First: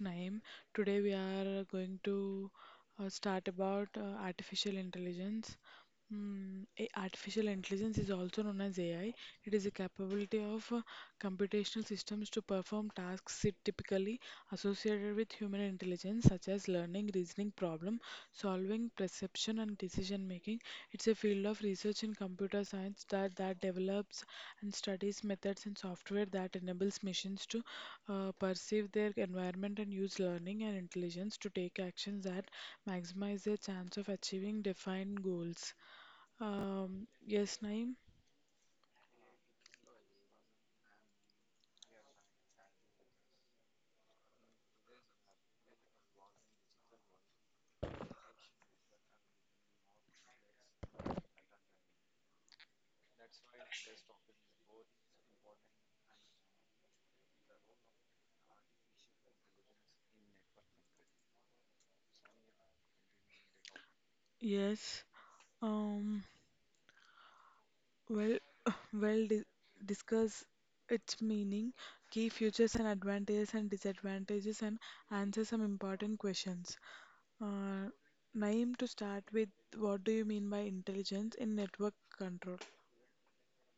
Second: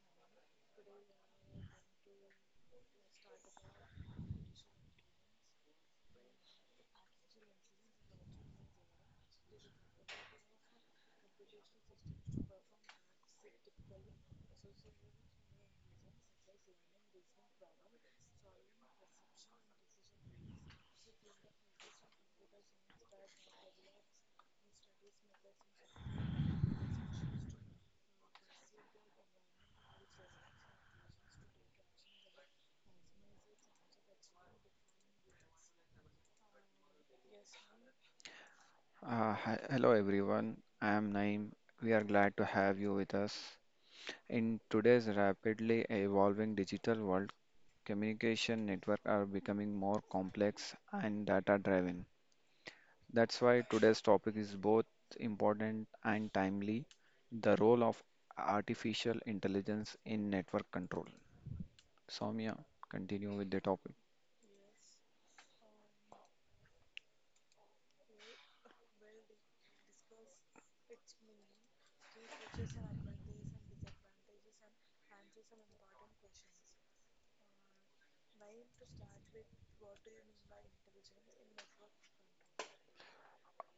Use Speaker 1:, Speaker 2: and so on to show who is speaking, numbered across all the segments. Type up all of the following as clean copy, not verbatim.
Speaker 1: Naim. Today we are going to start about artificial intelligence. Artificial intelligence is also known as AI. It is a capability of computational systems to perform tasks it typically associated with human intelligence, such as learning, reasoning, problem solving, perception, and decision making. It's a field of research in computer science that develops and studies methods and software that enables machines to perceive their environment and use learning and intelligence to take actions that maximize their chance of achieving defined goals. Yes, Naeem?
Speaker 2: Hi, hello everyone, I am Naim. We are glad to have you with us. In today's rapidly evolving digital world, communication networks are becoming more complex and data driven. That's why today's topic is both important and timely the role of artificial intelligence in network control. Soumya, continue with the topic.
Speaker 1: Yes. Um, Well, well, di discuss its meaning, key features and advantages and disadvantages, and answer some important questions. Uh, Naeem, to start with, what do you mean by intelligence in network control?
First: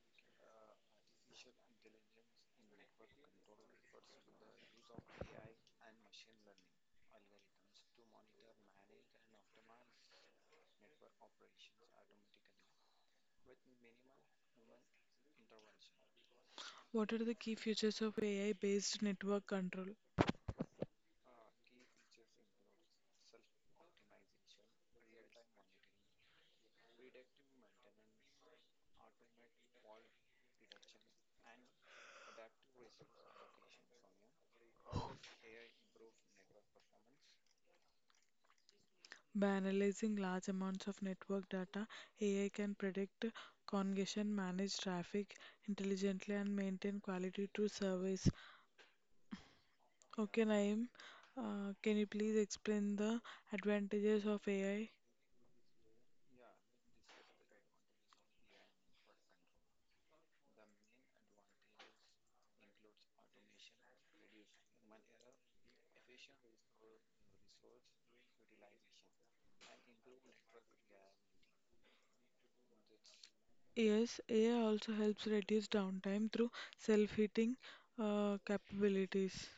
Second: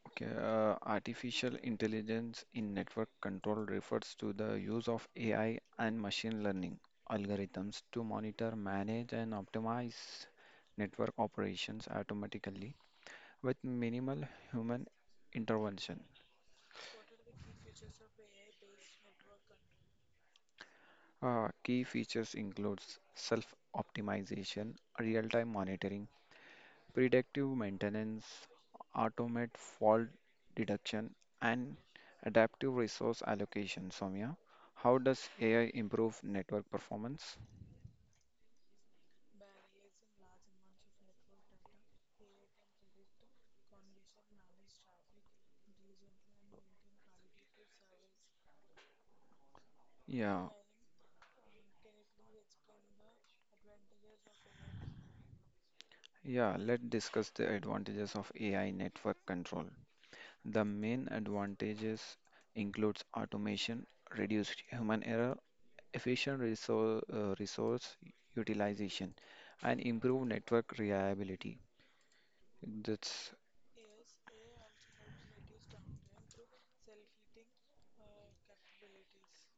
Speaker 2: Okay, artificial intelligence in network control refers to the use of AI and machine learning algorithms to monitor, manage, and optimize network operations automatically with minimal human intervention.
Speaker 1: What are the key features of AI-based network control?
Speaker 2: Key features includes self-optimization, real-time monitoring, predictive maintenance, automate fault detection, and adaptive resource allocation. Soumya, how does AI improve network performance?
Speaker 1: By analyzing large amounts of network data, AI can predict congestion, manage traffic intelligently, and maintain quality to service. Okay,
Speaker 2: Yeah,
Speaker 1: Naeem, can you please explain the advantages of AI?
Speaker 2: yeah, let's discuss the advantages of AI network control. The main advantages includes automation, reduced human error, efficient resource, resource utilization, and improved network reliability. That's
Speaker 1: Yes, AI also helps reduce downtime through self-heating capabilities.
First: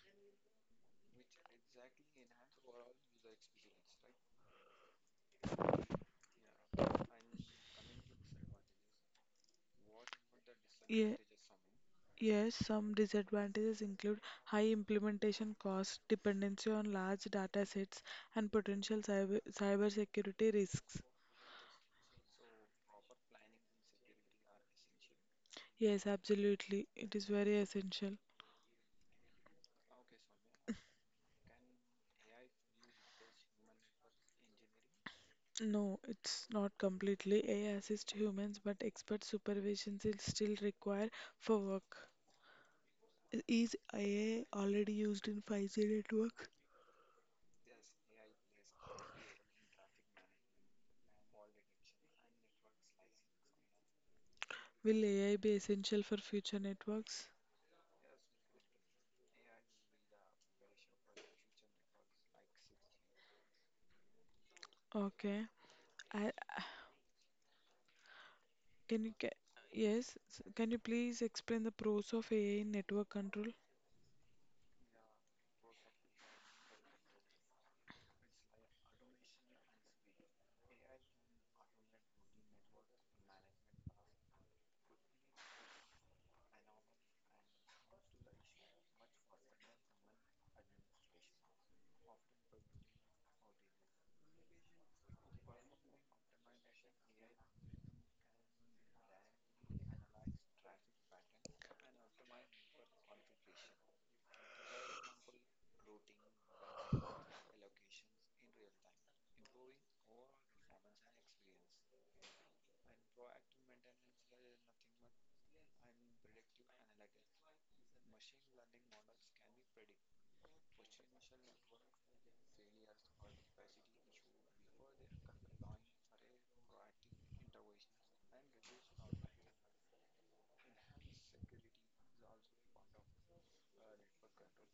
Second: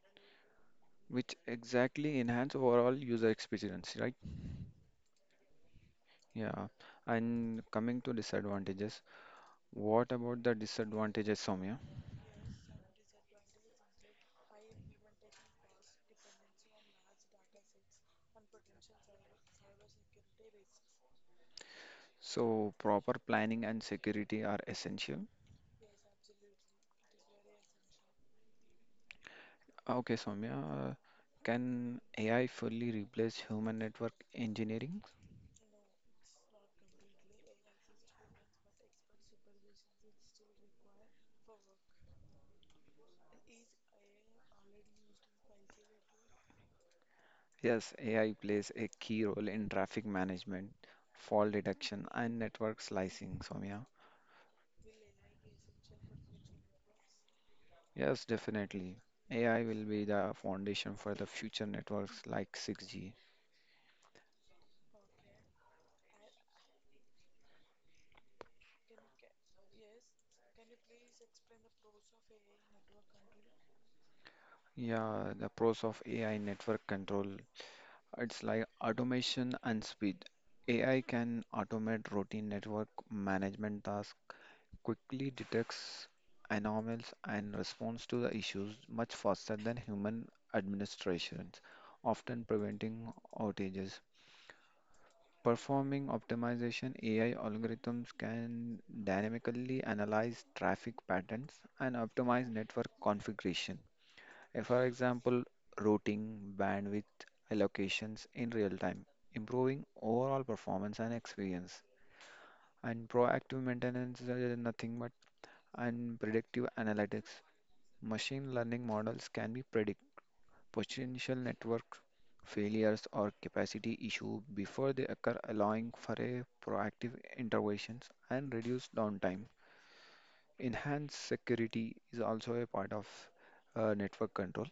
Speaker 2: which exactly enhance overall user experience, right? Yeah. And coming to disadvantages, what about the
Speaker 1: Yeah.
Speaker 2: disadvantages, Soumya?
Speaker 1: Yes, some disadvantages include high implementation costs, dependency on large data sets, and potential cybersecurity risks.
Speaker 2: So proper planning and security are essential.
Speaker 1: Yes, absolutely. It is very essential.
Speaker 2: Okay, Soumya, can AI fully replace human network engineering?
Speaker 1: No, it's not completely AI assist humans, but expert supervision is still required for work. Is AI already used in 5G network?
Speaker 2: Yes, AI plays a key role in traffic management, fault detection, and network slicing, Soumya.
Speaker 1: Will AI be essential for future networks?
Speaker 2: Yes, definitely. AI will be the foundation for the future networks like 6G.
Speaker 1: Okay. I, can you ca- Yes? Can you please explain the pros of AI in network control?
Speaker 2: Yeah, the pros of AI network control. It's like automation and speed. AI can automate routine network management tasks, quickly detects anomalies, and responds to the issues much faster than human administrations, often preventing outages. Performing optimization, AI algorithms can dynamically analyze traffic patterns and optimize network configuration for example, routing, bandwidth allocations in real time, improving overall performance and experience. And proactive maintenance is nothing but and predictive analytics. Machine learning models can be predict potential network failures or capacity issue before they occur, allowing for a proactive interventions and reduce downtime. Enhanced security is also a part of network control.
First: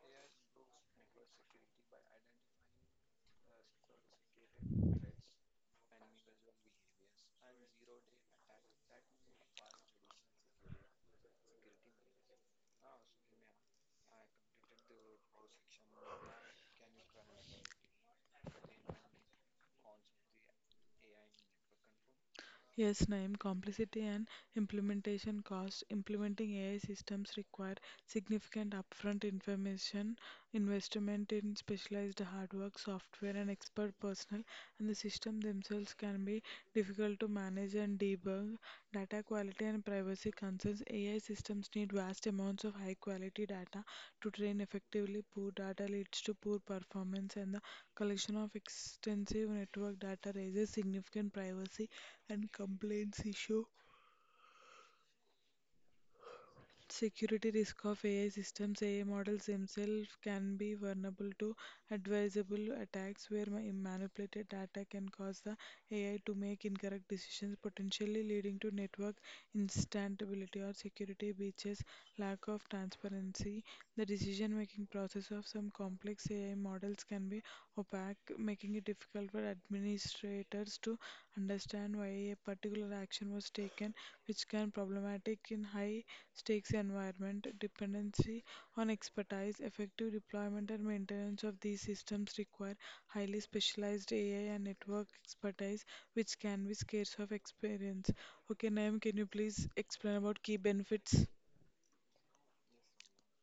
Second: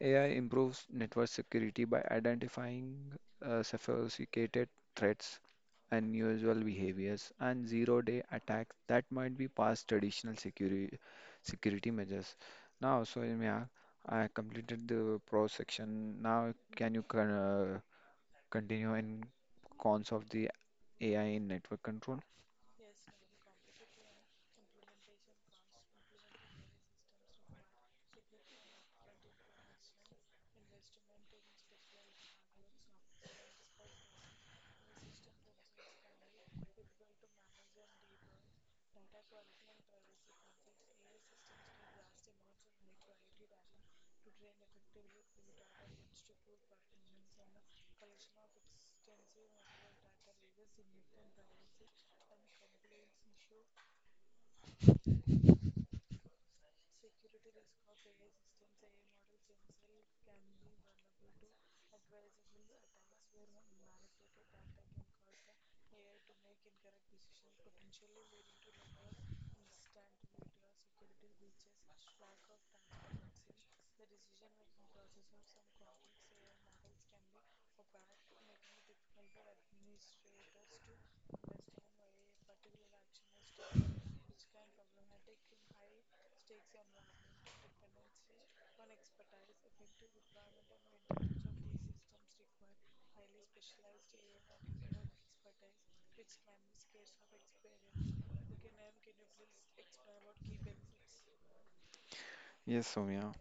Speaker 2: AI improves network security by identifying sophisticated threats, unusual behaviors, and zero-day attacks that might be past traditional security measures. Now, so Soumya, I completed the pro section. Now, can you continue in cons of the AI in network control?
Speaker 1: Yes, Naim, complexity and implementation cost. Implementing AI systems require significant upfront information, investment in specialized hardware, software, and expert personnel, and the system themselves can be difficult to manage and debug. Data quality and privacy concerns, AI systems need vast amounts of high quality data to train effectively. Poor data leads to poor performance, and the collection of extensive network data raises significant privacy and compliance issues. Security risk of AI systems. AI models themselves can be vulnerable to advisable attacks where manipulated data can cause the AI to make incorrect decisions, potentially leading to network instability or security breaches, lack of transparency. The decision making process of some complex AI models can be opaque, making it difficult for administrators to understand why a particular action was taken, which can problematic in high stakes environment. Dependency on expertise, effective deployment and maintenance of these systems require highly specialized AI and network expertise, which can be scarce of experience. Okay, Naim, can you please explain about key benefits?
Speaker 2: Yes, Soumya.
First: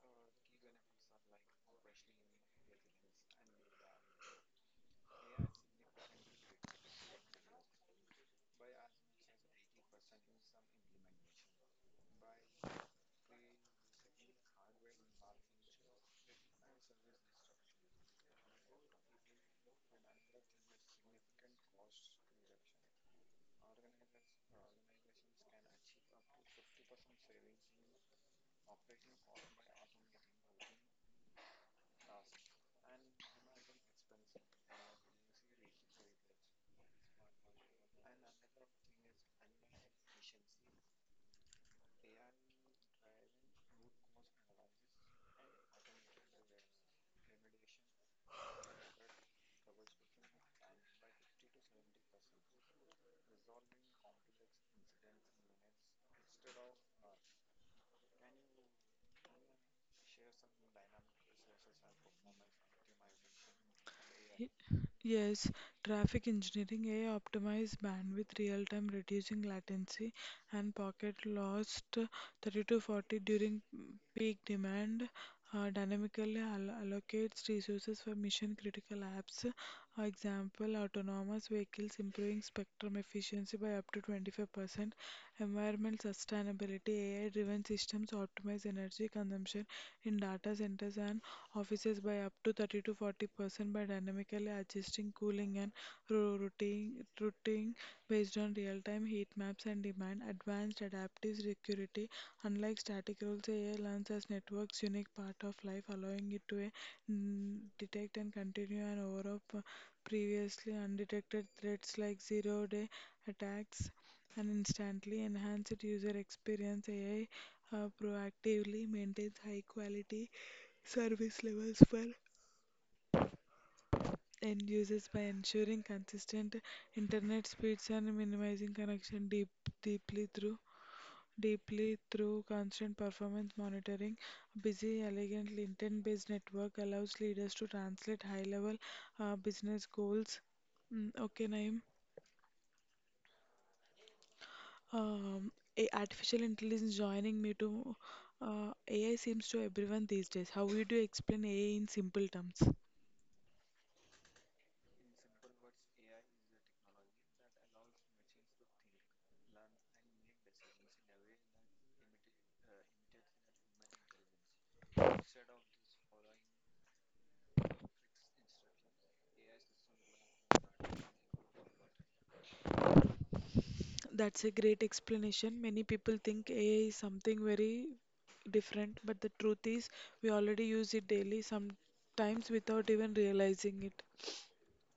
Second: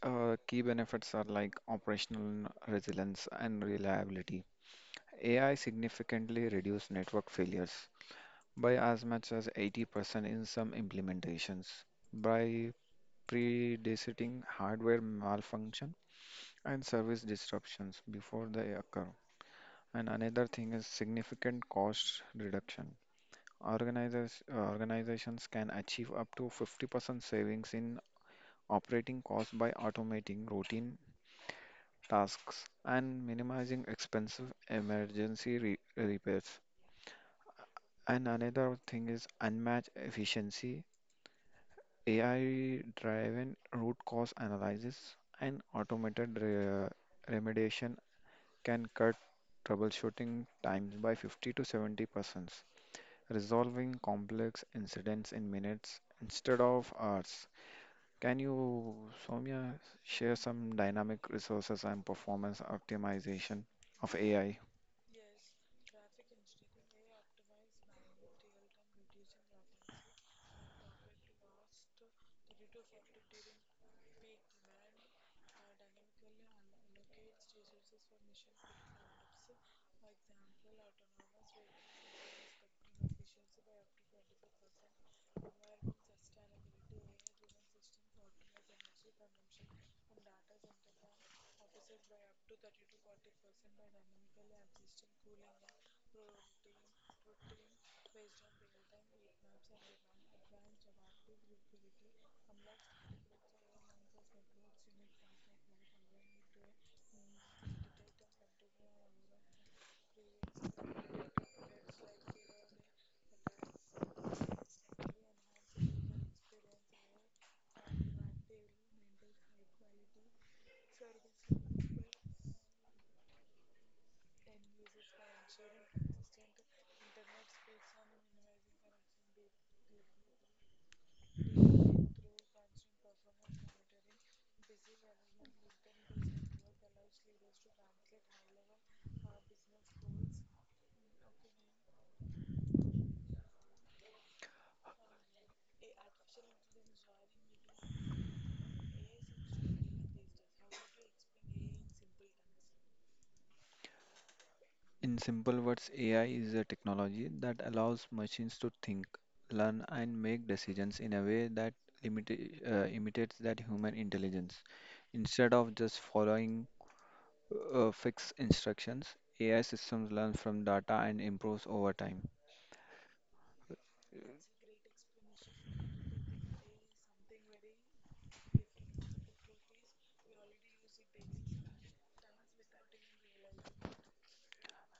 Speaker 2: Key benefits are like operational resilience and reliability, AI significantly reduced network failures by as much as 80% in some implementations by predicting hardware malfunction and service disruptions before they occur. And another thing is significant cost reduction. Organizations can achieve up to 50% savings in operating costs by automating routine tasks and minimizing expensive repairs. And another thing is unmatched efficiency, AI-driven root cause analysis, and remediation can cut troubleshooting times by 50 to 70%, resolving complex incidents in minutes instead of hours. Can you, Soumya, share some dynamic resources and performance optimization of AI?
Speaker 1: Yes, traffic engineering AI optimized bandwidth real time, reducing latency and pocket lost 30 to 40 during peak demand. Dynamically allocates resources for mission critical apps. Example: autonomous vehicles improving spectrum efficiency by up to 25%. Environment sustainability: AI driven systems optimize energy consumption in data centers and offices by up to 30 to 40% by dynamically adjusting cooling and ro- routing, routing based on real-time heat maps and demand. Advanced adaptive security, unlike static rules, AI learns as network's unique part of life, allowing it to detect and continue and overrule previously undetected threats like zero-day attacks and instantly enhance it user experience. AI proactively maintains high-quality service levels for end users by ensuring consistent internet speeds and minimizing connection deeply through deeply through constant performance monitoring. A busy, elegant, intent-based network allows leaders to translate high-level business goals. Okay, Naeem. Um, Artificial intelligence joining me to AI seems to everyone these days. How would you explain AI in simple terms?
Speaker 2: In simple words, AI is a technology that allows machines to think, learn, and make decisions in a way that imitates that human intelligence. Instead of just following fixed instructions, AI systems learn from data and improves over time.
Speaker 1: That's a great explanation. Many people think AI is something very different, but the truth is we already use it daily, sometimes without even realizing it.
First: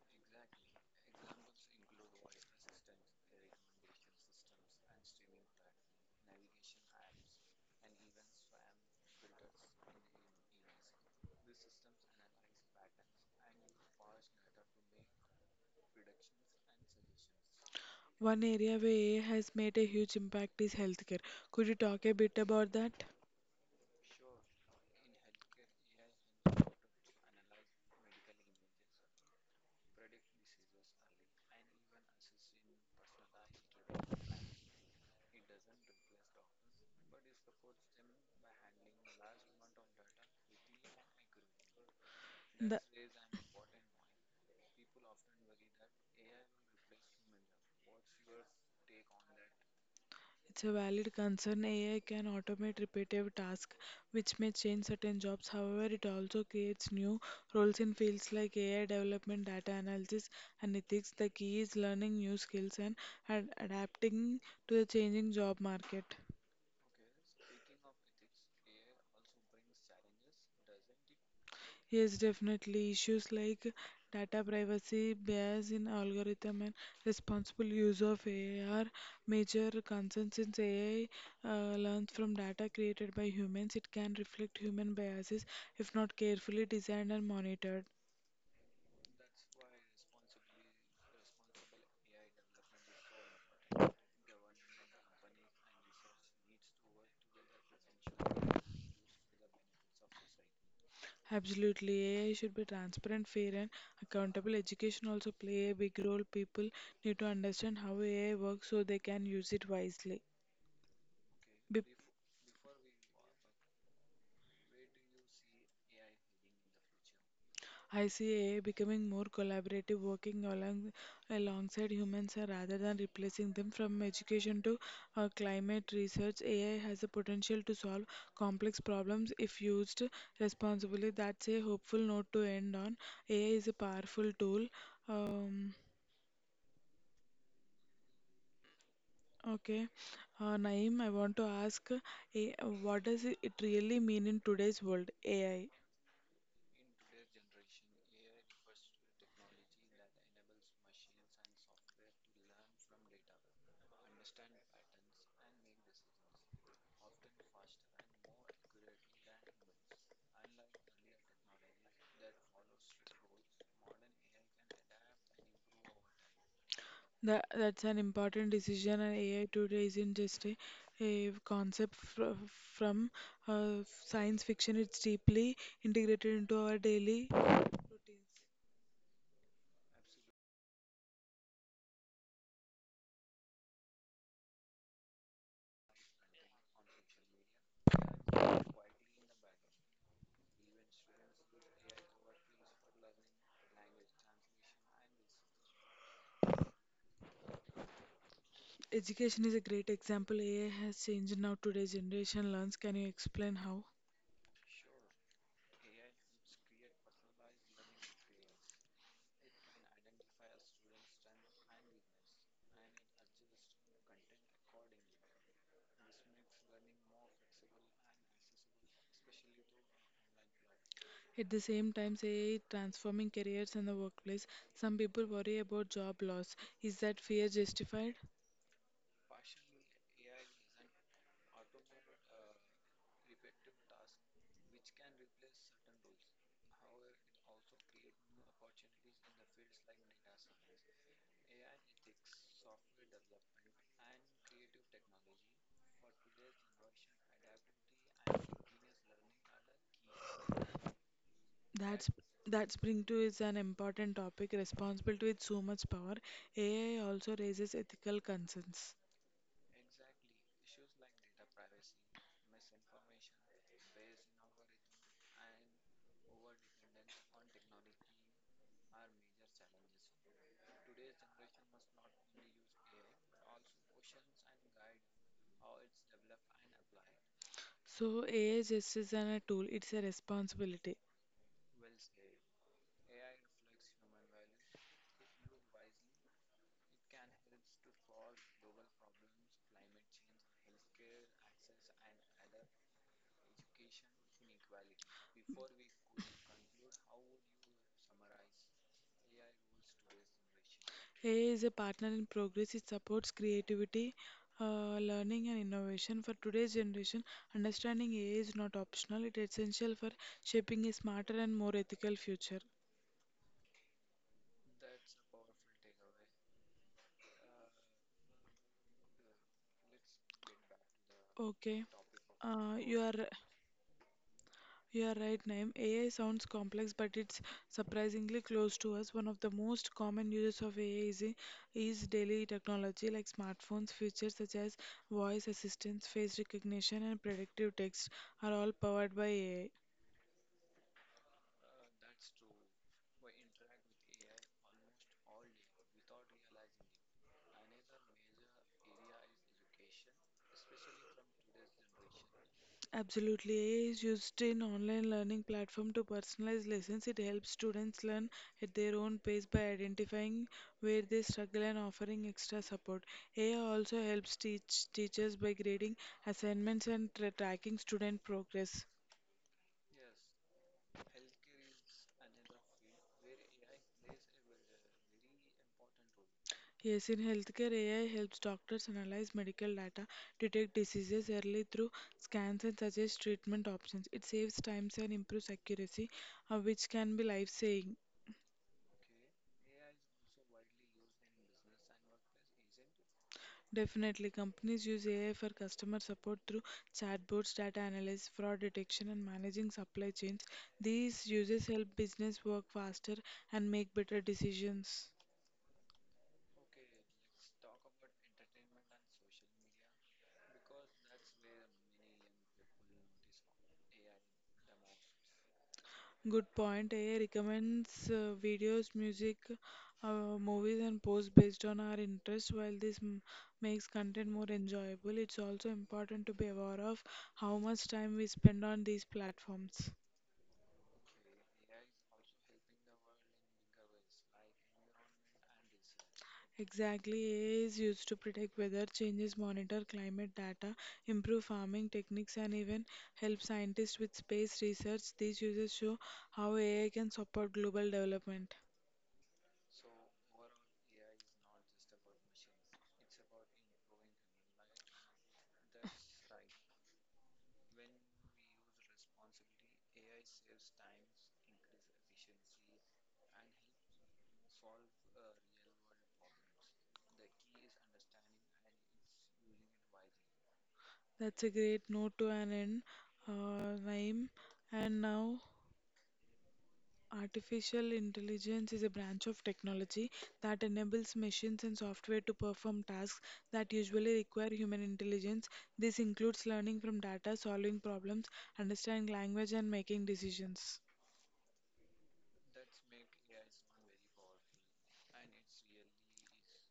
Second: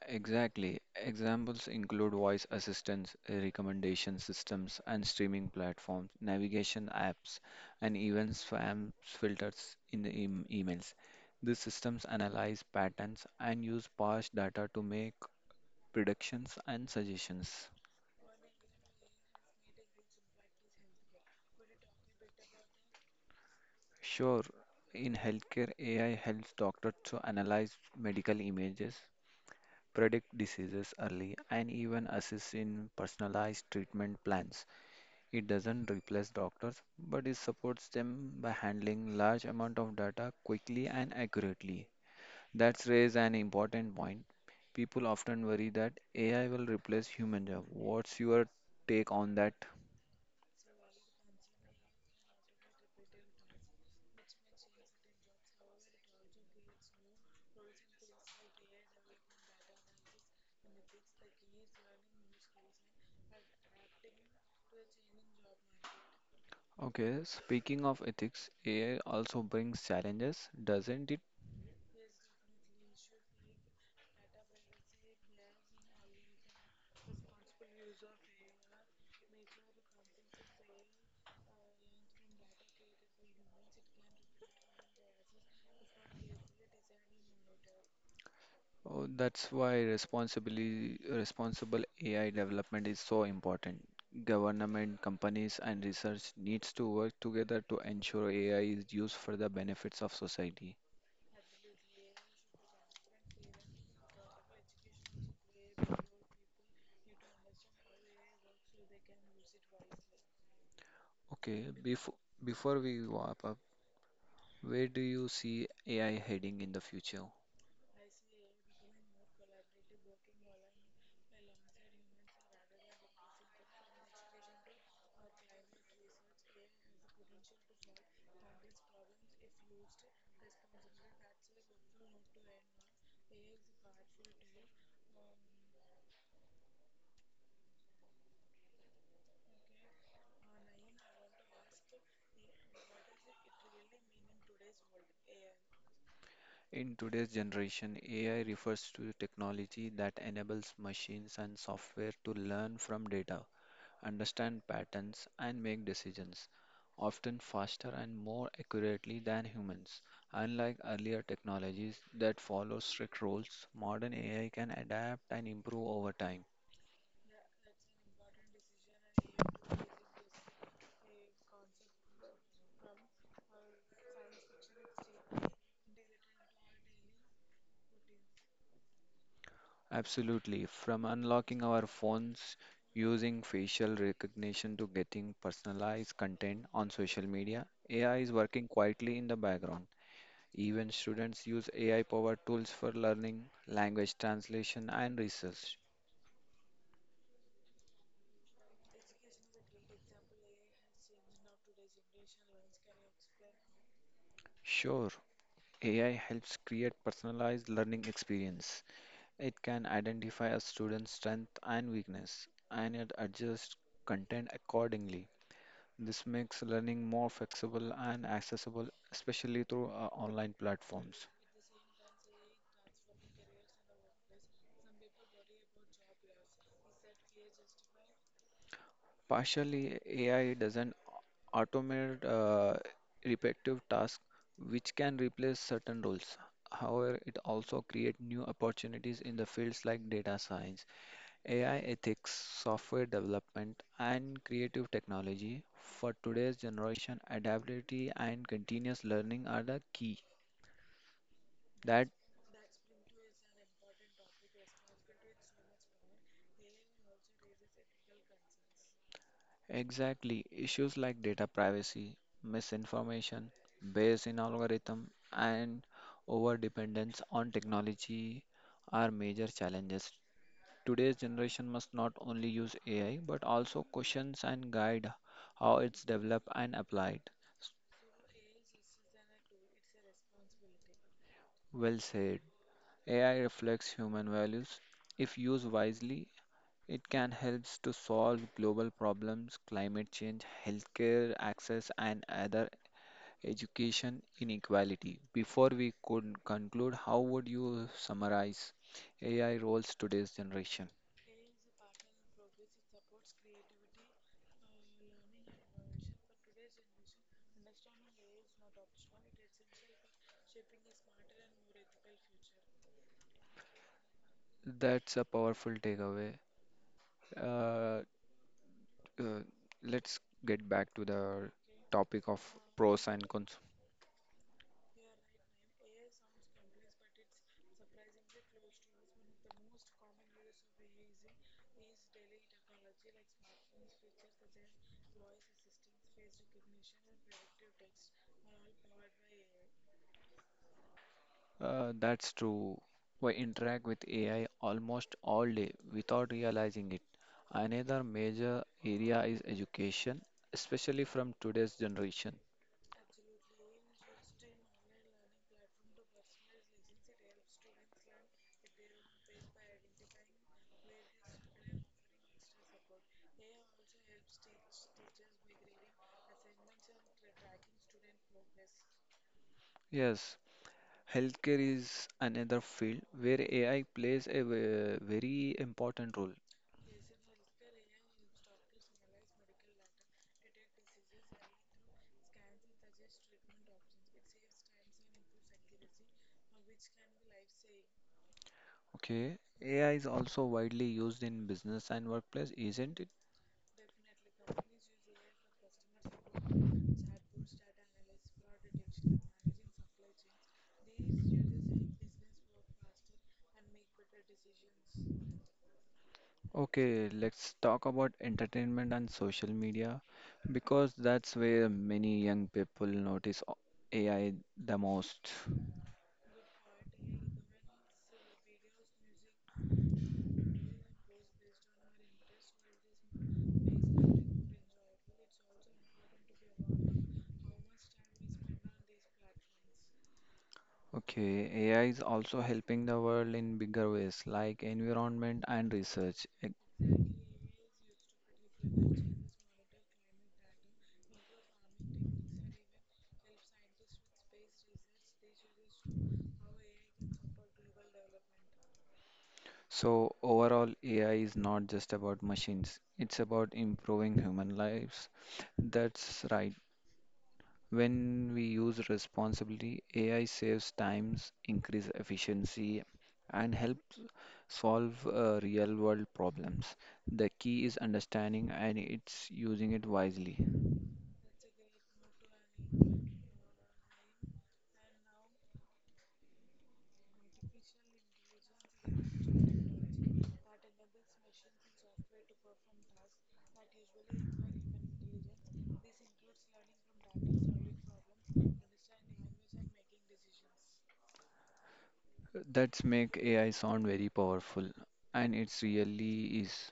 Speaker 2: Exactly. Examples include voice assistants, recommendation systems, and streaming platforms, navigation apps, and even spam filters in the emails. These systems analyze patterns and use past data to make predictions and suggestions.
Speaker 1: One area where AI has made a huge impact is healthcare. Could you talk a bit about that?
Speaker 2: Sure, in healthcare, AI helps doctors to analyze medical images, predict diseases early, and even assist in personalized treatment plans. It doesn't replace doctors, but it supports them by handling large amount of data quickly and accurately.
Speaker 1: The,
Speaker 2: That's raised an important point. People often worry that AI will replace human job. What's your take on that?
Speaker 1: It's a valid concern. AI can automate repetitive tasks, which may change certain jobs. However, it also creates new roles in fields like AI development, data analysis, and ethics. The key is learning new skills and adapting to the changing job market.
Speaker 2: Okay, speaking of ethics, AI also brings challenges, doesn't it?
Speaker 1: Yes, definitely. Issues like data privacy, bias in algorithm, and responsible use of AI are major concerns since AI learns from data created by humans. It can reflect human biases if not carefully designed and monitored.
Speaker 2: Oh, that's why responsibly responsible AI development is so important. Government, companies, and research needs to work together to ensure AI is used for the benefits of society.
Speaker 1: Absolutely, AI should be transparent, fair, and accountable. Education also play a big role. People need to understand how AI works so they can use it wisely.
Speaker 2: Okay, before we wrap up, where do you see AI heading in the future?
Speaker 1: I see AI becoming more collaborative, alongside humans rather than replacing them. From education to climate research, AI has the potential to solve complex problems if used responsibly. That's a hopeful note to end on. AI is a powerful tool. Um, okay, Naeem, I want to ask, eh, what does it really mean in today's world? AI.
Speaker 2: In today's generation, AI refers to technology that enables machines and software to learn from data understand patterns, and make decisions, often faster and more accurately than humans. Unlike earlier technologies that follow strict rules, modern AI can adapt and improve over time.
Speaker 1: That's an important decision, and AI today isn't just a concept from uh, science fiction, it's deeply integrated into our daily routines.
Speaker 2: Absolutely, from unlocking our phones using facial recognition to getting personalized content on social media, AI is working quietly in the background. Even students use AI powered tools for learning, language translation, and research.
Speaker 1: Education is a great example. AI has changed now today's generation learns. Can you explain how?
Speaker 2: Sure, AI helps create personalized learning experience. It can identify a student's strength and weakness, and it adjusts content accordingly. This makes learning more flexible and accessible, especially through online platforms.
Speaker 1: At the same time, AI is transforming careers in the workplace. Some people worry about job loss. Is that fear justified?
Speaker 2: Partially, AI doesn't automate repetitive tasks, which can replace certain roles. However, it also creates new opportunities in the fields like data science AI ethics, software development, and creative technology. For today's generation, adaptability and continuous learning are the key. That
Speaker 1: That's that spring too is an important topic, responsible to with so much power. AI also raises ethical concerns.
Speaker 2: exactly issues like data privacy, misinformation, bias in algorithm, and over dependence on technology are major challenges. Today's generation must not only use AI but also questions and guide how it's developed and applied.
Speaker 1: So AI just isn't a tool, it's a responsibility.
Speaker 2: Well said. AI reflects human values. If used wisely, it can help to solve global problems, climate change, healthcare access, and other education inequality. Before we could conclude, how would you summarize AI roles today's generation?
Speaker 1: AI is a partner in progress, it supports creativity, learning and innovation. For today's generation, understanding AI is not optional, it's essential for shaping a smarter and more ethical future.
Speaker 2: That's a powerful takeaway. Uh, uh, let's get back to the
Speaker 1: Okay.
Speaker 2: topic of
Speaker 1: Uh, you
Speaker 2: pros
Speaker 1: are
Speaker 2: and cons.
Speaker 1: You are right, Naim. AI sounds complex, but it's surprisingly close to us. One of the most common uses of AI is daily technology like smartphones. Features such as voice assistance, face recognition, and predictive text are all powered by AI.
Speaker 2: That's true. We interact with AI almost all day without realizing it. Another major area is education, especially from today's generation.
Speaker 1: Absolutely. AI is used in online learning platform to personalize lessons. It helps students learn at their own pace by identifying where they struggle and offering extra support. AI also helps teach teachers by grading assignments and tracking student progress.
Speaker 2: Yes, healthcare is another field where AI plays a very important role.
Speaker 1: Yes, in healthcare, AI helps doctors analyze medical data, detect diseases early through scans, and suggest treatment options. It saves time and improves accuracy, which can be life-saving.
Speaker 2: Okay, AI is also widely used in business and workplace, isn't it?
Speaker 1: Definitely, companies use AI for customer support through chatbots, data analysis, fraud detection, and managing supply chains. These uses help business work faster and make better decisions.
Speaker 2: Okay, let's talk about entertainment and social media because that's where many young people AI the most.
Speaker 1: Good point. AI recommends videos, music, movies, and posts based on our interests. While this makes content more enjoyable, it's also important to be aware of how much time we spend on these platforms.
Speaker 2: Okay, AI is also helping the world in bigger ways like environment and research. It-
Speaker 1: Exactly, AI is used to predict weather changes, monitor climate data, improve farming techniques, and even help scientists with space research. These uses show how AI can support global development.
Speaker 2: So, overall, AI is not just about machines, it's about improving human lives. That's right. When we use responsibly, AI saves times, increase efficiency, and helps solve real world problems. The key is understanding and it's using it wisely.
Speaker 1: That's a great note to an end, Naeem. And now, artificial intelligence is a branch of technology that enables machines and software to perform tasks that usually require human intelligence. This includes learning from data, solving problems, understanding language, and making decisions.
Speaker 2: That's make AI sound very powerful, and it's really is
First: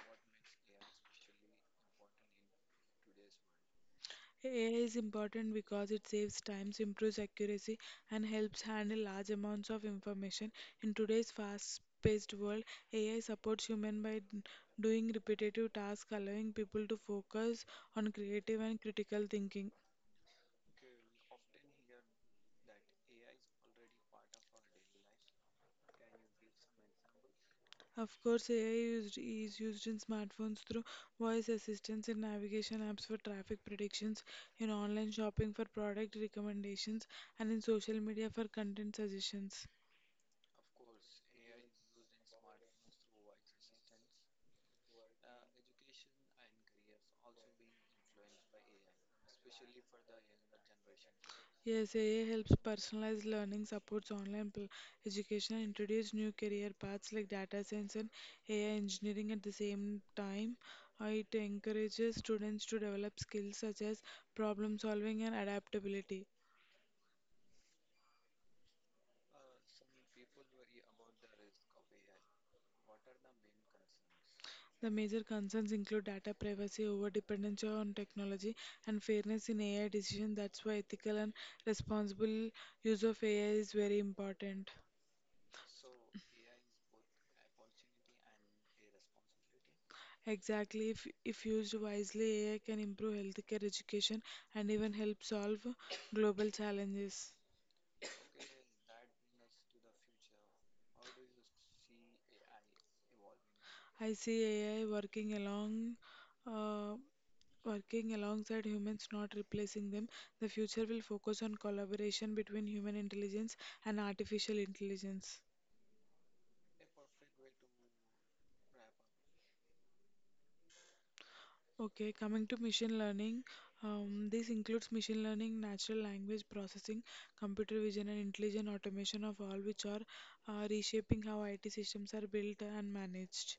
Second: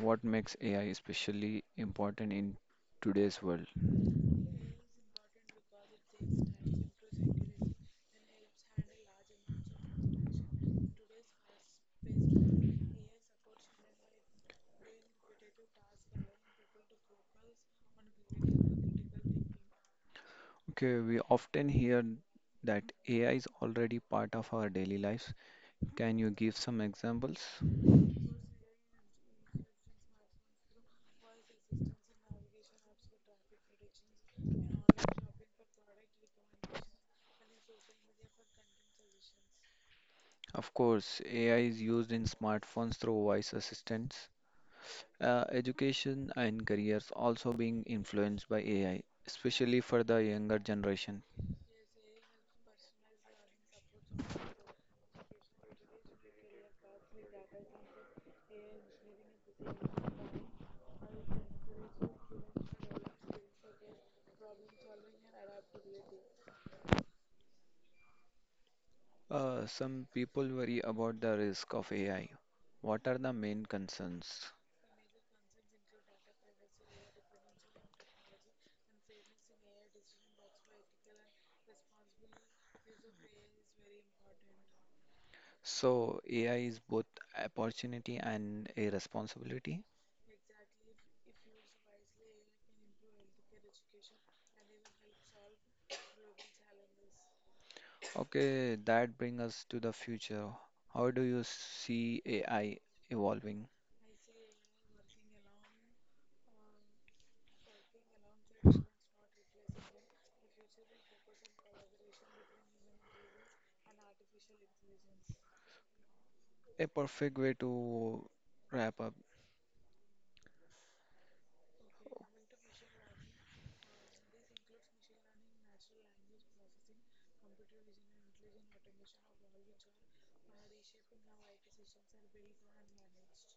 Speaker 2: what makes AI especially important in today's world.
Speaker 1: AI is important because it saves time, improves accuracy, and helps handle large amounts of information. In today's fast-paced world, AI supports humans by doing repetitive tasks, allowing people to focus on creative and critical thinking.
Speaker 2: Okay, we often hear that AI is already part of our daily lives. Can you give some examples?
Speaker 1: Of course, AI is used in smartphones through voice assistants in navigation apps for traffic predictions, in online shopping for product recommendations, and in social media for content suggestions.
Speaker 2: Of course, AI is used in smartphones through voice assistants. Education and careers also being influenced by AI, especially for the younger generation.
Speaker 1: Yes, AI helps personalize learning, supports online education, and introduce new career paths like data science and AI engineering at the same time. It encourages students to develop skills such as problem solving and adaptability.
Speaker 2: Some people worry about the risk of AI. What are the main concerns?
Speaker 1: The major concerns include data privacy, over dependence on technology, and fairness in AI decisions. That's why ethical and responsible use of AI is very important.
Speaker 2: So, AI is both opportunity and a responsibility.
Speaker 1: Exactly, if used wisely, AI can improve healthcare, education, and even help solve global challenges.
Speaker 2: Okay, that brings us to the future. How do you see AI evolving?
Speaker 1: I see AI uh, working alongside humans, not replacing them. The future will focus on collaboration between human intelligence and artificial intelligence.
Speaker 2: A perfect way to wrap up.
Speaker 1: Okay, coming to machine learning, this includes machine learning, natural language processing, computer vision, and intelligent automation of all which are reshaping how IT systems are built and managed.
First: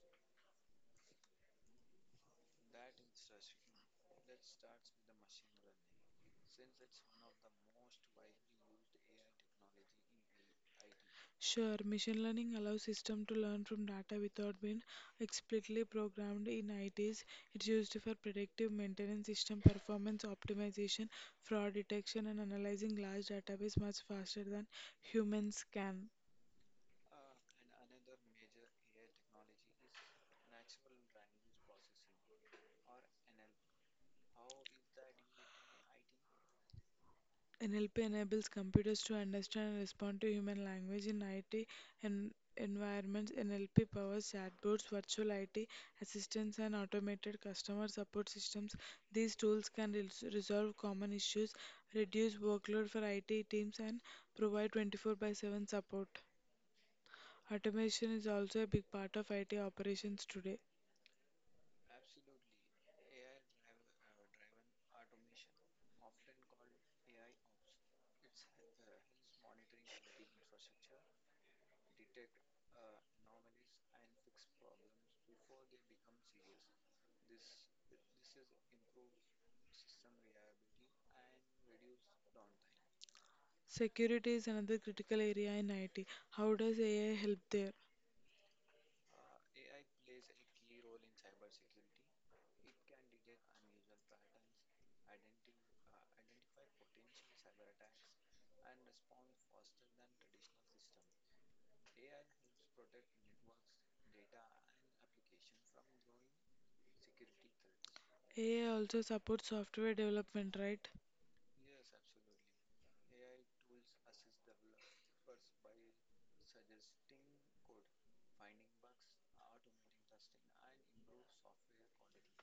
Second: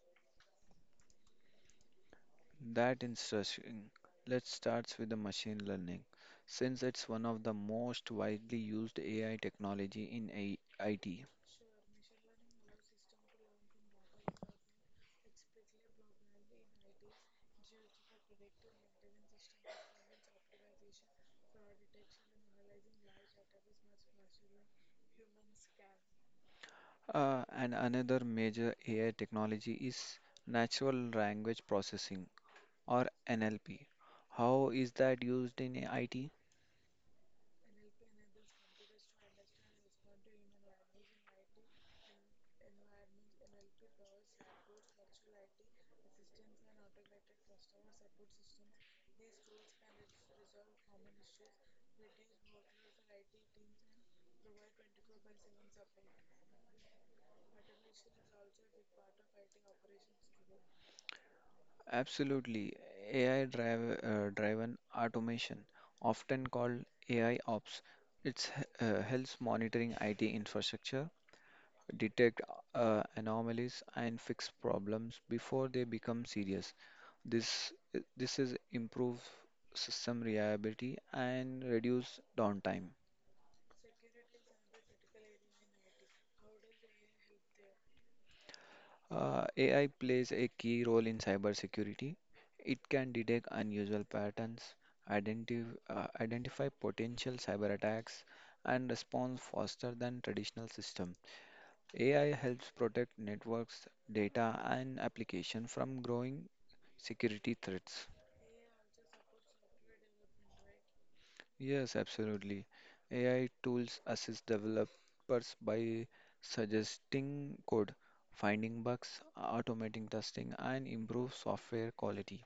Speaker 2: That interesting. Let's start with the machine learning, since it's one of the most widely used AI technology in IT.
Speaker 1: Sure, machine learning allows system to learn from data without being explicitly programmed in ITs. It's used for predictive maintenance, system performance optimization, fraud detection, and analyzing large database much faster than humans can.
Speaker 2: And another major AI technology is natural language processing or NLP. How is that used in IT?
Speaker 1: NLP enables computers to understand and respond to human language in IT environments. NLP powers chatbots, virtual IT assistants, and automated customer support systems. These tools can resolve common issues, reduce workload for IT teams, and provide 24 by 7 support. Automation is also a big part of IT operations today.
Speaker 2: Absolutely. Driven automation, often called AI ops, it helps monitoring IT infrastructure detect anomalies, and fix problems before they become serious. This this is improve system reliability and reduce downtime.
Speaker 1: Security is another critical area in IT. How does AI help there?
Speaker 2: AI plays a key role in cybersecurity. It can detect unusual patterns, identify potential cyber attacks, and respond faster than traditional systems. AI helps protect networks, data, and application from growing security threats.
Speaker 1: AI also supports software development, right?
Speaker 2: Yes, absolutely. AI tools assist developers by suggesting code, finding bugs, automating testing, and improve software quality.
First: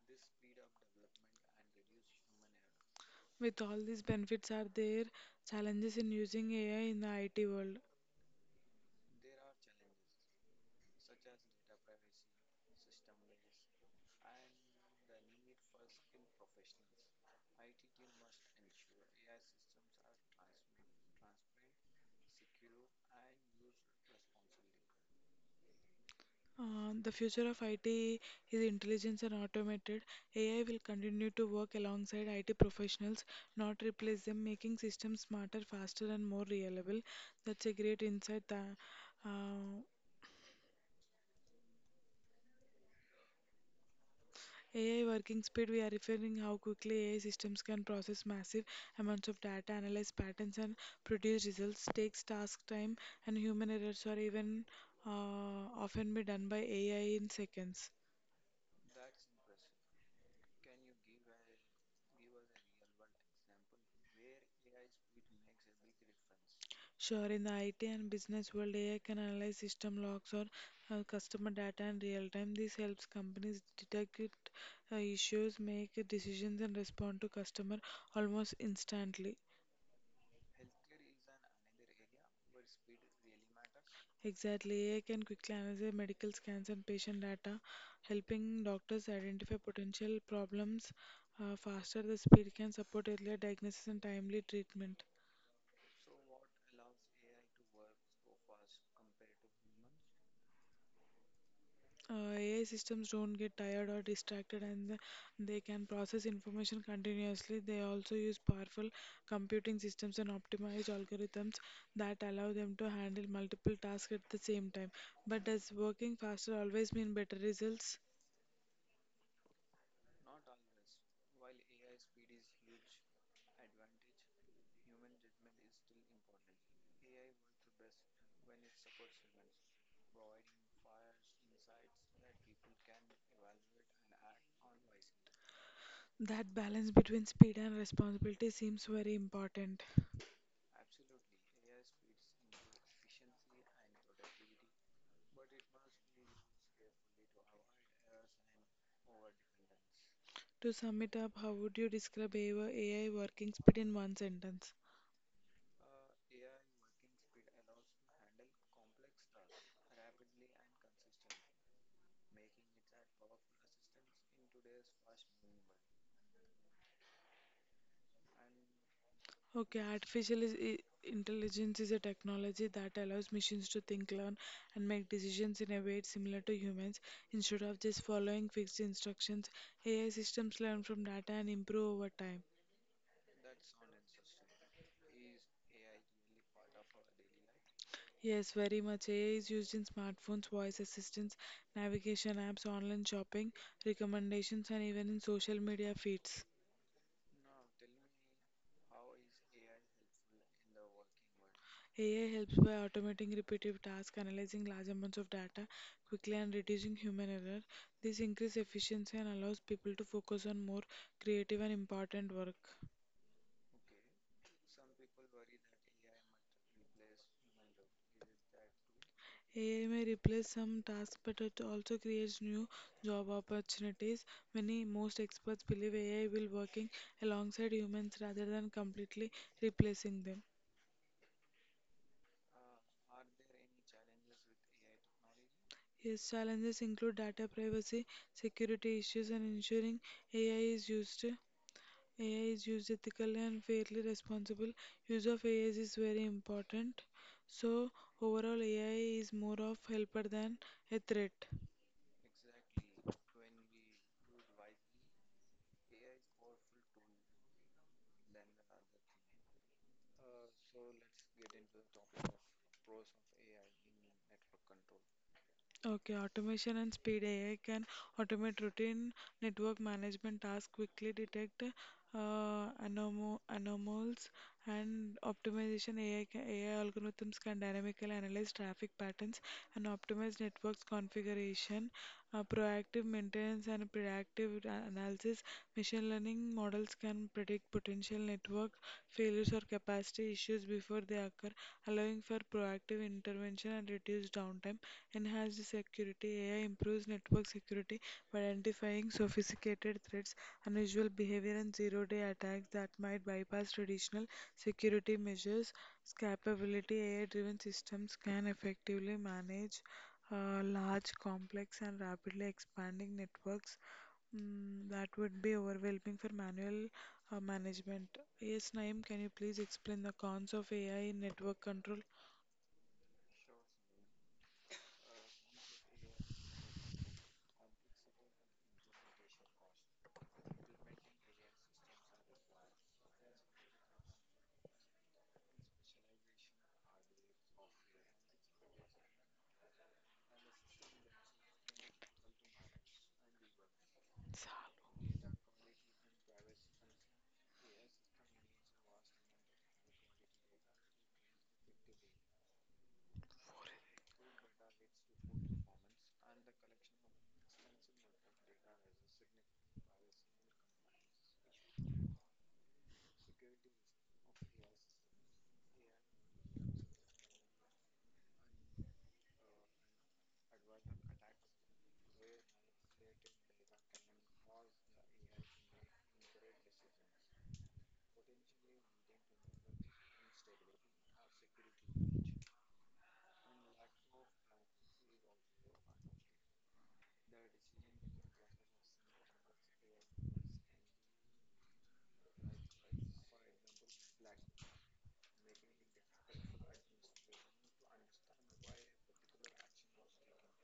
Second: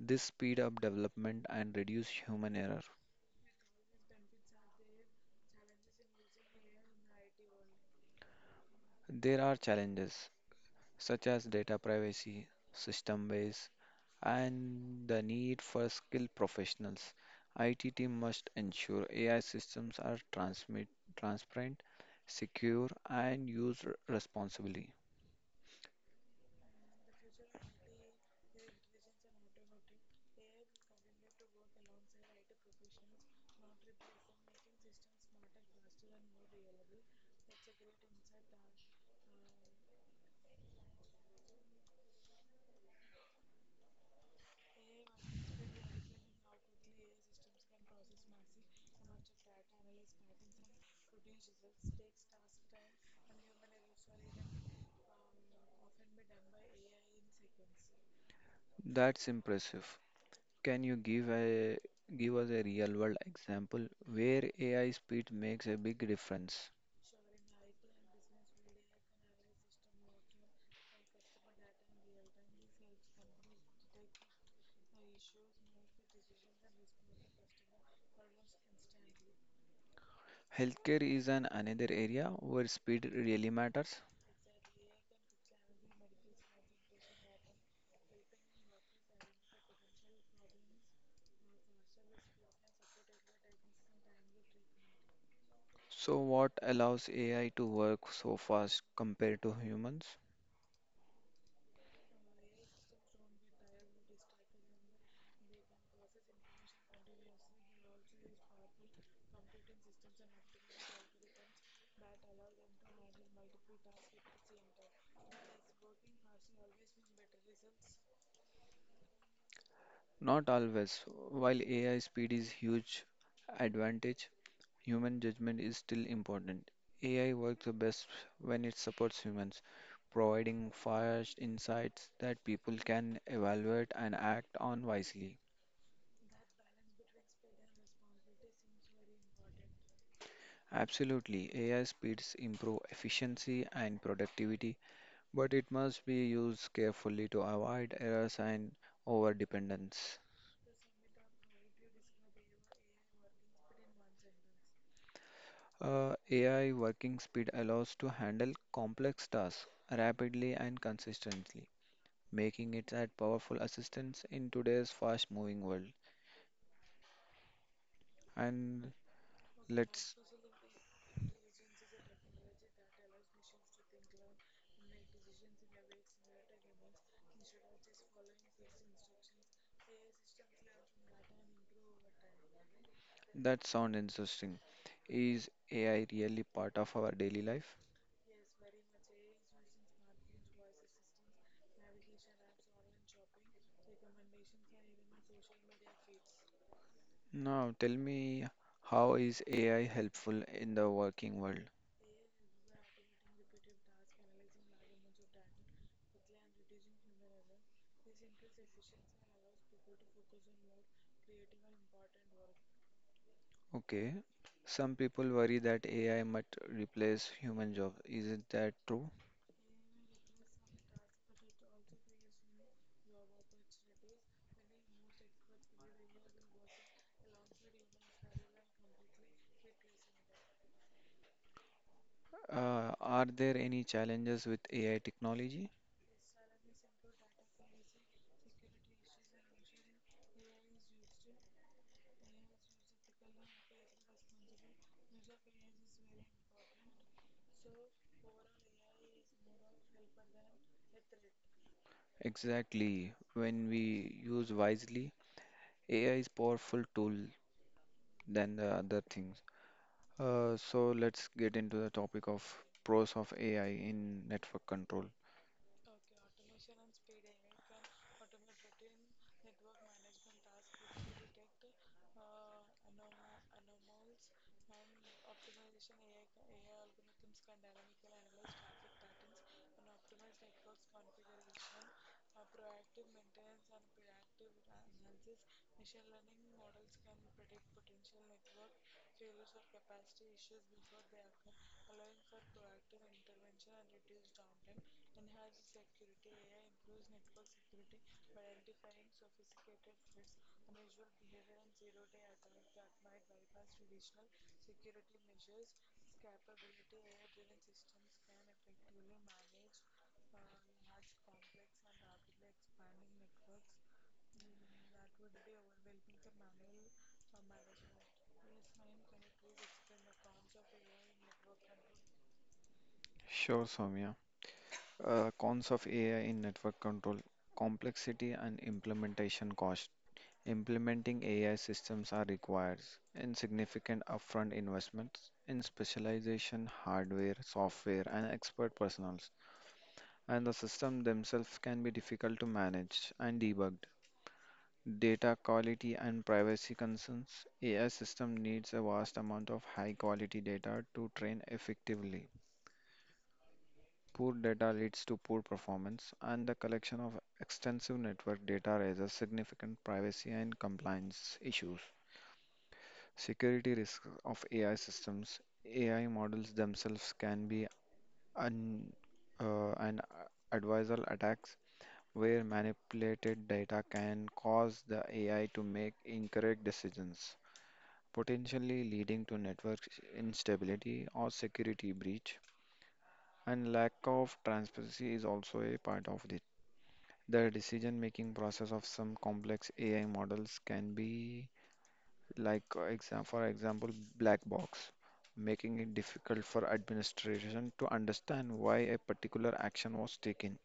Speaker 2: This speed up development and reduce human error.
Speaker 1: With all these benefits, are there challenges in using AI in the IT world?
Speaker 2: There are challenges such as data privacy, system waste, and the need for skilled professionals. IT team must ensure AI systems are transparent, secure, and used responsibly.
Speaker 1: The future of IT is intelligence and automated. AI will continue to work alongside IT professionals, not replace them, making systems smarter, faster, and more reliable. That's a great insight. Uh, AI working speed, we are referring how quickly AI systems can process massive amounts of data, analyze patterns, and produce results. Takes task time, and human errors are even uh, often be done by AI in seconds.
Speaker 2: That's impressive. Can you give us a real world example where AI speed makes a big difference?
Speaker 1: Sure, in the IT and business world, AI can analyze system logs or customer data in real time. This helps companies detect issues, make decisions, and respond to customer almost instantly.
Speaker 2: Healthcare is an another area where speed really matters.
Speaker 1: Exactly. AI can quickly analyze medical scans and patient data, helping doctors identify potential problems faster. The speed can support earlier diagnosis and timely treatment.
Speaker 2: So what allows AI to work so fast compared to humans?
Speaker 1: AI systems don't get tired or distracted and they can process information continuously. They also use powerful computing systems and optimized algorithms that allow them to handle multiple tasks at the same time. But does working faster always mean better results?
Speaker 2: Not always. While AI speed is huge advantage, Human judgment is still important. AI works the best when it supports humans, providing fast insights that people can evaluate and act on wisely.
Speaker 1: That balance between speed and responsibility seems very important.
Speaker 2: Absolutely, AI speeds improve efficiency and productivity, but it must be used carefully to avoid errors and overdependence.
Speaker 1: To sum it up, how would you describe AI working speed in one sentence?
Speaker 2: AI working speed allows to handle complex tasks rapidly and consistently. Making it a powerful assistance in today's fast-moving world. And
Speaker 1: Okay,
Speaker 2: let's
Speaker 1: artificial intelligence is a technology that allows machines to think, learn, and make decisions in a way similar to humans. Instead of just following fixed instructions, AI systems learn from data and improve over time.
Speaker 2: that sound interesting. Is AI really part of our daily life?
Speaker 1: Yes, very much. AI is used in smartphones, voice assistants, navigation apps, online shopping, recommendations, and even in social media feeds.
Speaker 2: Now, tell me, how is AI helpful in the working world?
Speaker 1: AI helps by automating repetitive tasks, analyzing large amounts of data quickly, and reducing human error. This increases efficiency and allows people to focus on more creative and important work.
Speaker 2: Okay, some people worry that AI might replace human jobs. Isn't that true?
Speaker 1: AI may replace some tasks, but it also creates new job opportunities. Many most experts believe AI will working alongside humans rather than completely replacing them.
Speaker 2: Are there any challenges with AI technology?
Speaker 1: Its challenges include data privacy, security issues, and ensuring AI is used AI is used ethically and fairly. Responsible use of AI is very important. So overall, AI is more of helper than a threat.
Speaker 2: Exactly. When we use wisely, AI is powerful tool than the other things. So let's get into the topic of pros of AI in network control.
Speaker 1: Okay, automation and speed AI can automate routine network management tasks, quickly detect anomalies, and optimization AI algorithms can dynamically analyze traffic patterns and optimize networks configuration, proactive maintenance and predictive analysis. Machine learning models can predict potential network failures or capacity issues before they occur, allowing for proactive intervention and reduced downtime. Enhanced security. AI improves network security by identifying sophisticated threats, unusual behavior, and zero-day attacks that might bypass traditional security measures. Capability AI driven systems can effectively manage large, complex, and rapidly expanding networks. Mm, that would be overwhelming for manual management. Yes, Naeem, can you please explain the cons of AI in network control?
Speaker 2: Sure, Soumya. Cons of AI in network control, complexity and implementation cost. Implementing AI systems are requires in significant upfront investments in specialization, hardware, software, and expert personals, and the system themselves can be difficult to manage and debug. Data quality and privacy concerns. AI system needs a vast amount of high quality data to train effectively. Poor data leads to poor performance, and the collection of extensive network data raises significant privacy and compliance issues. Security risks of AI systems. AI models themselves can be un, an adversarial attacks where manipulated data can cause the AI to make incorrect decisions. Potentially leading to network instability or security breach. And lack of transparency is also a part of it. The decision-making process of some complex AI models can be like, exam for example, black box, making it difficult for administration to understand why a particular action was taken,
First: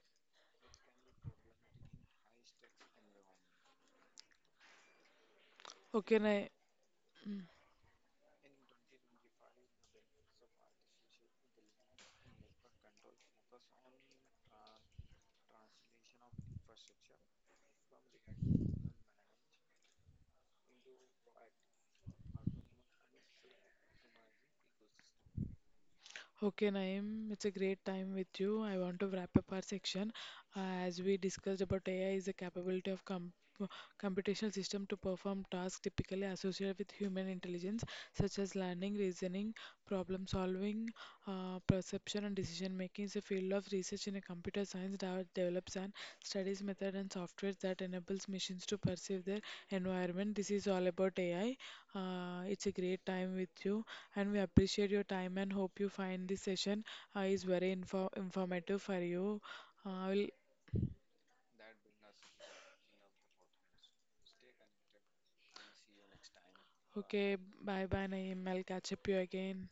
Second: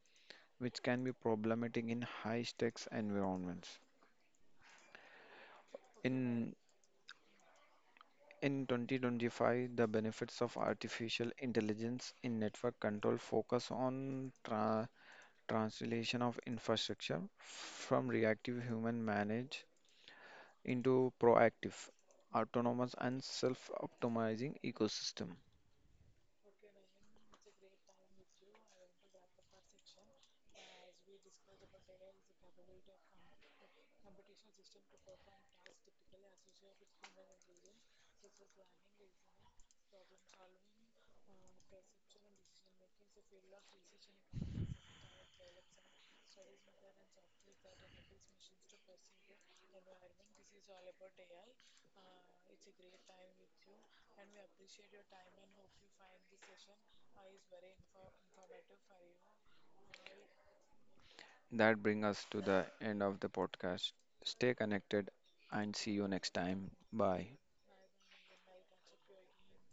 Speaker 2: which can be problematic in high-stakes environments.
Speaker 1: Okay, Naeem.
Speaker 2: In In 2025, the benefits of artificial intelligence in network control focus on translation of infrastructure from reactive human managed into proactive, autonomous, and self-optimizing ecosystem.
Speaker 1: Okay, Naeem, it's a great time with you. I want to wrap up our section. As we discussed about AI is a capability of computational system to perform tasks typically associated with human intelligence, such as learning, reasoning, problem solving, perception, and decision making. It's a field of research in a computer science that develops and studies method and software that enables machines to perceive their environment. This is all about AI. It's a great time with you and we appreciate your time and hope you find this session is very informative for you. Will
Speaker 2: That brings us to the end of the podcast. Stay connected and see you next time. Bye.
Speaker 1: Okay, bye bye Naeem. I'll catch up you again.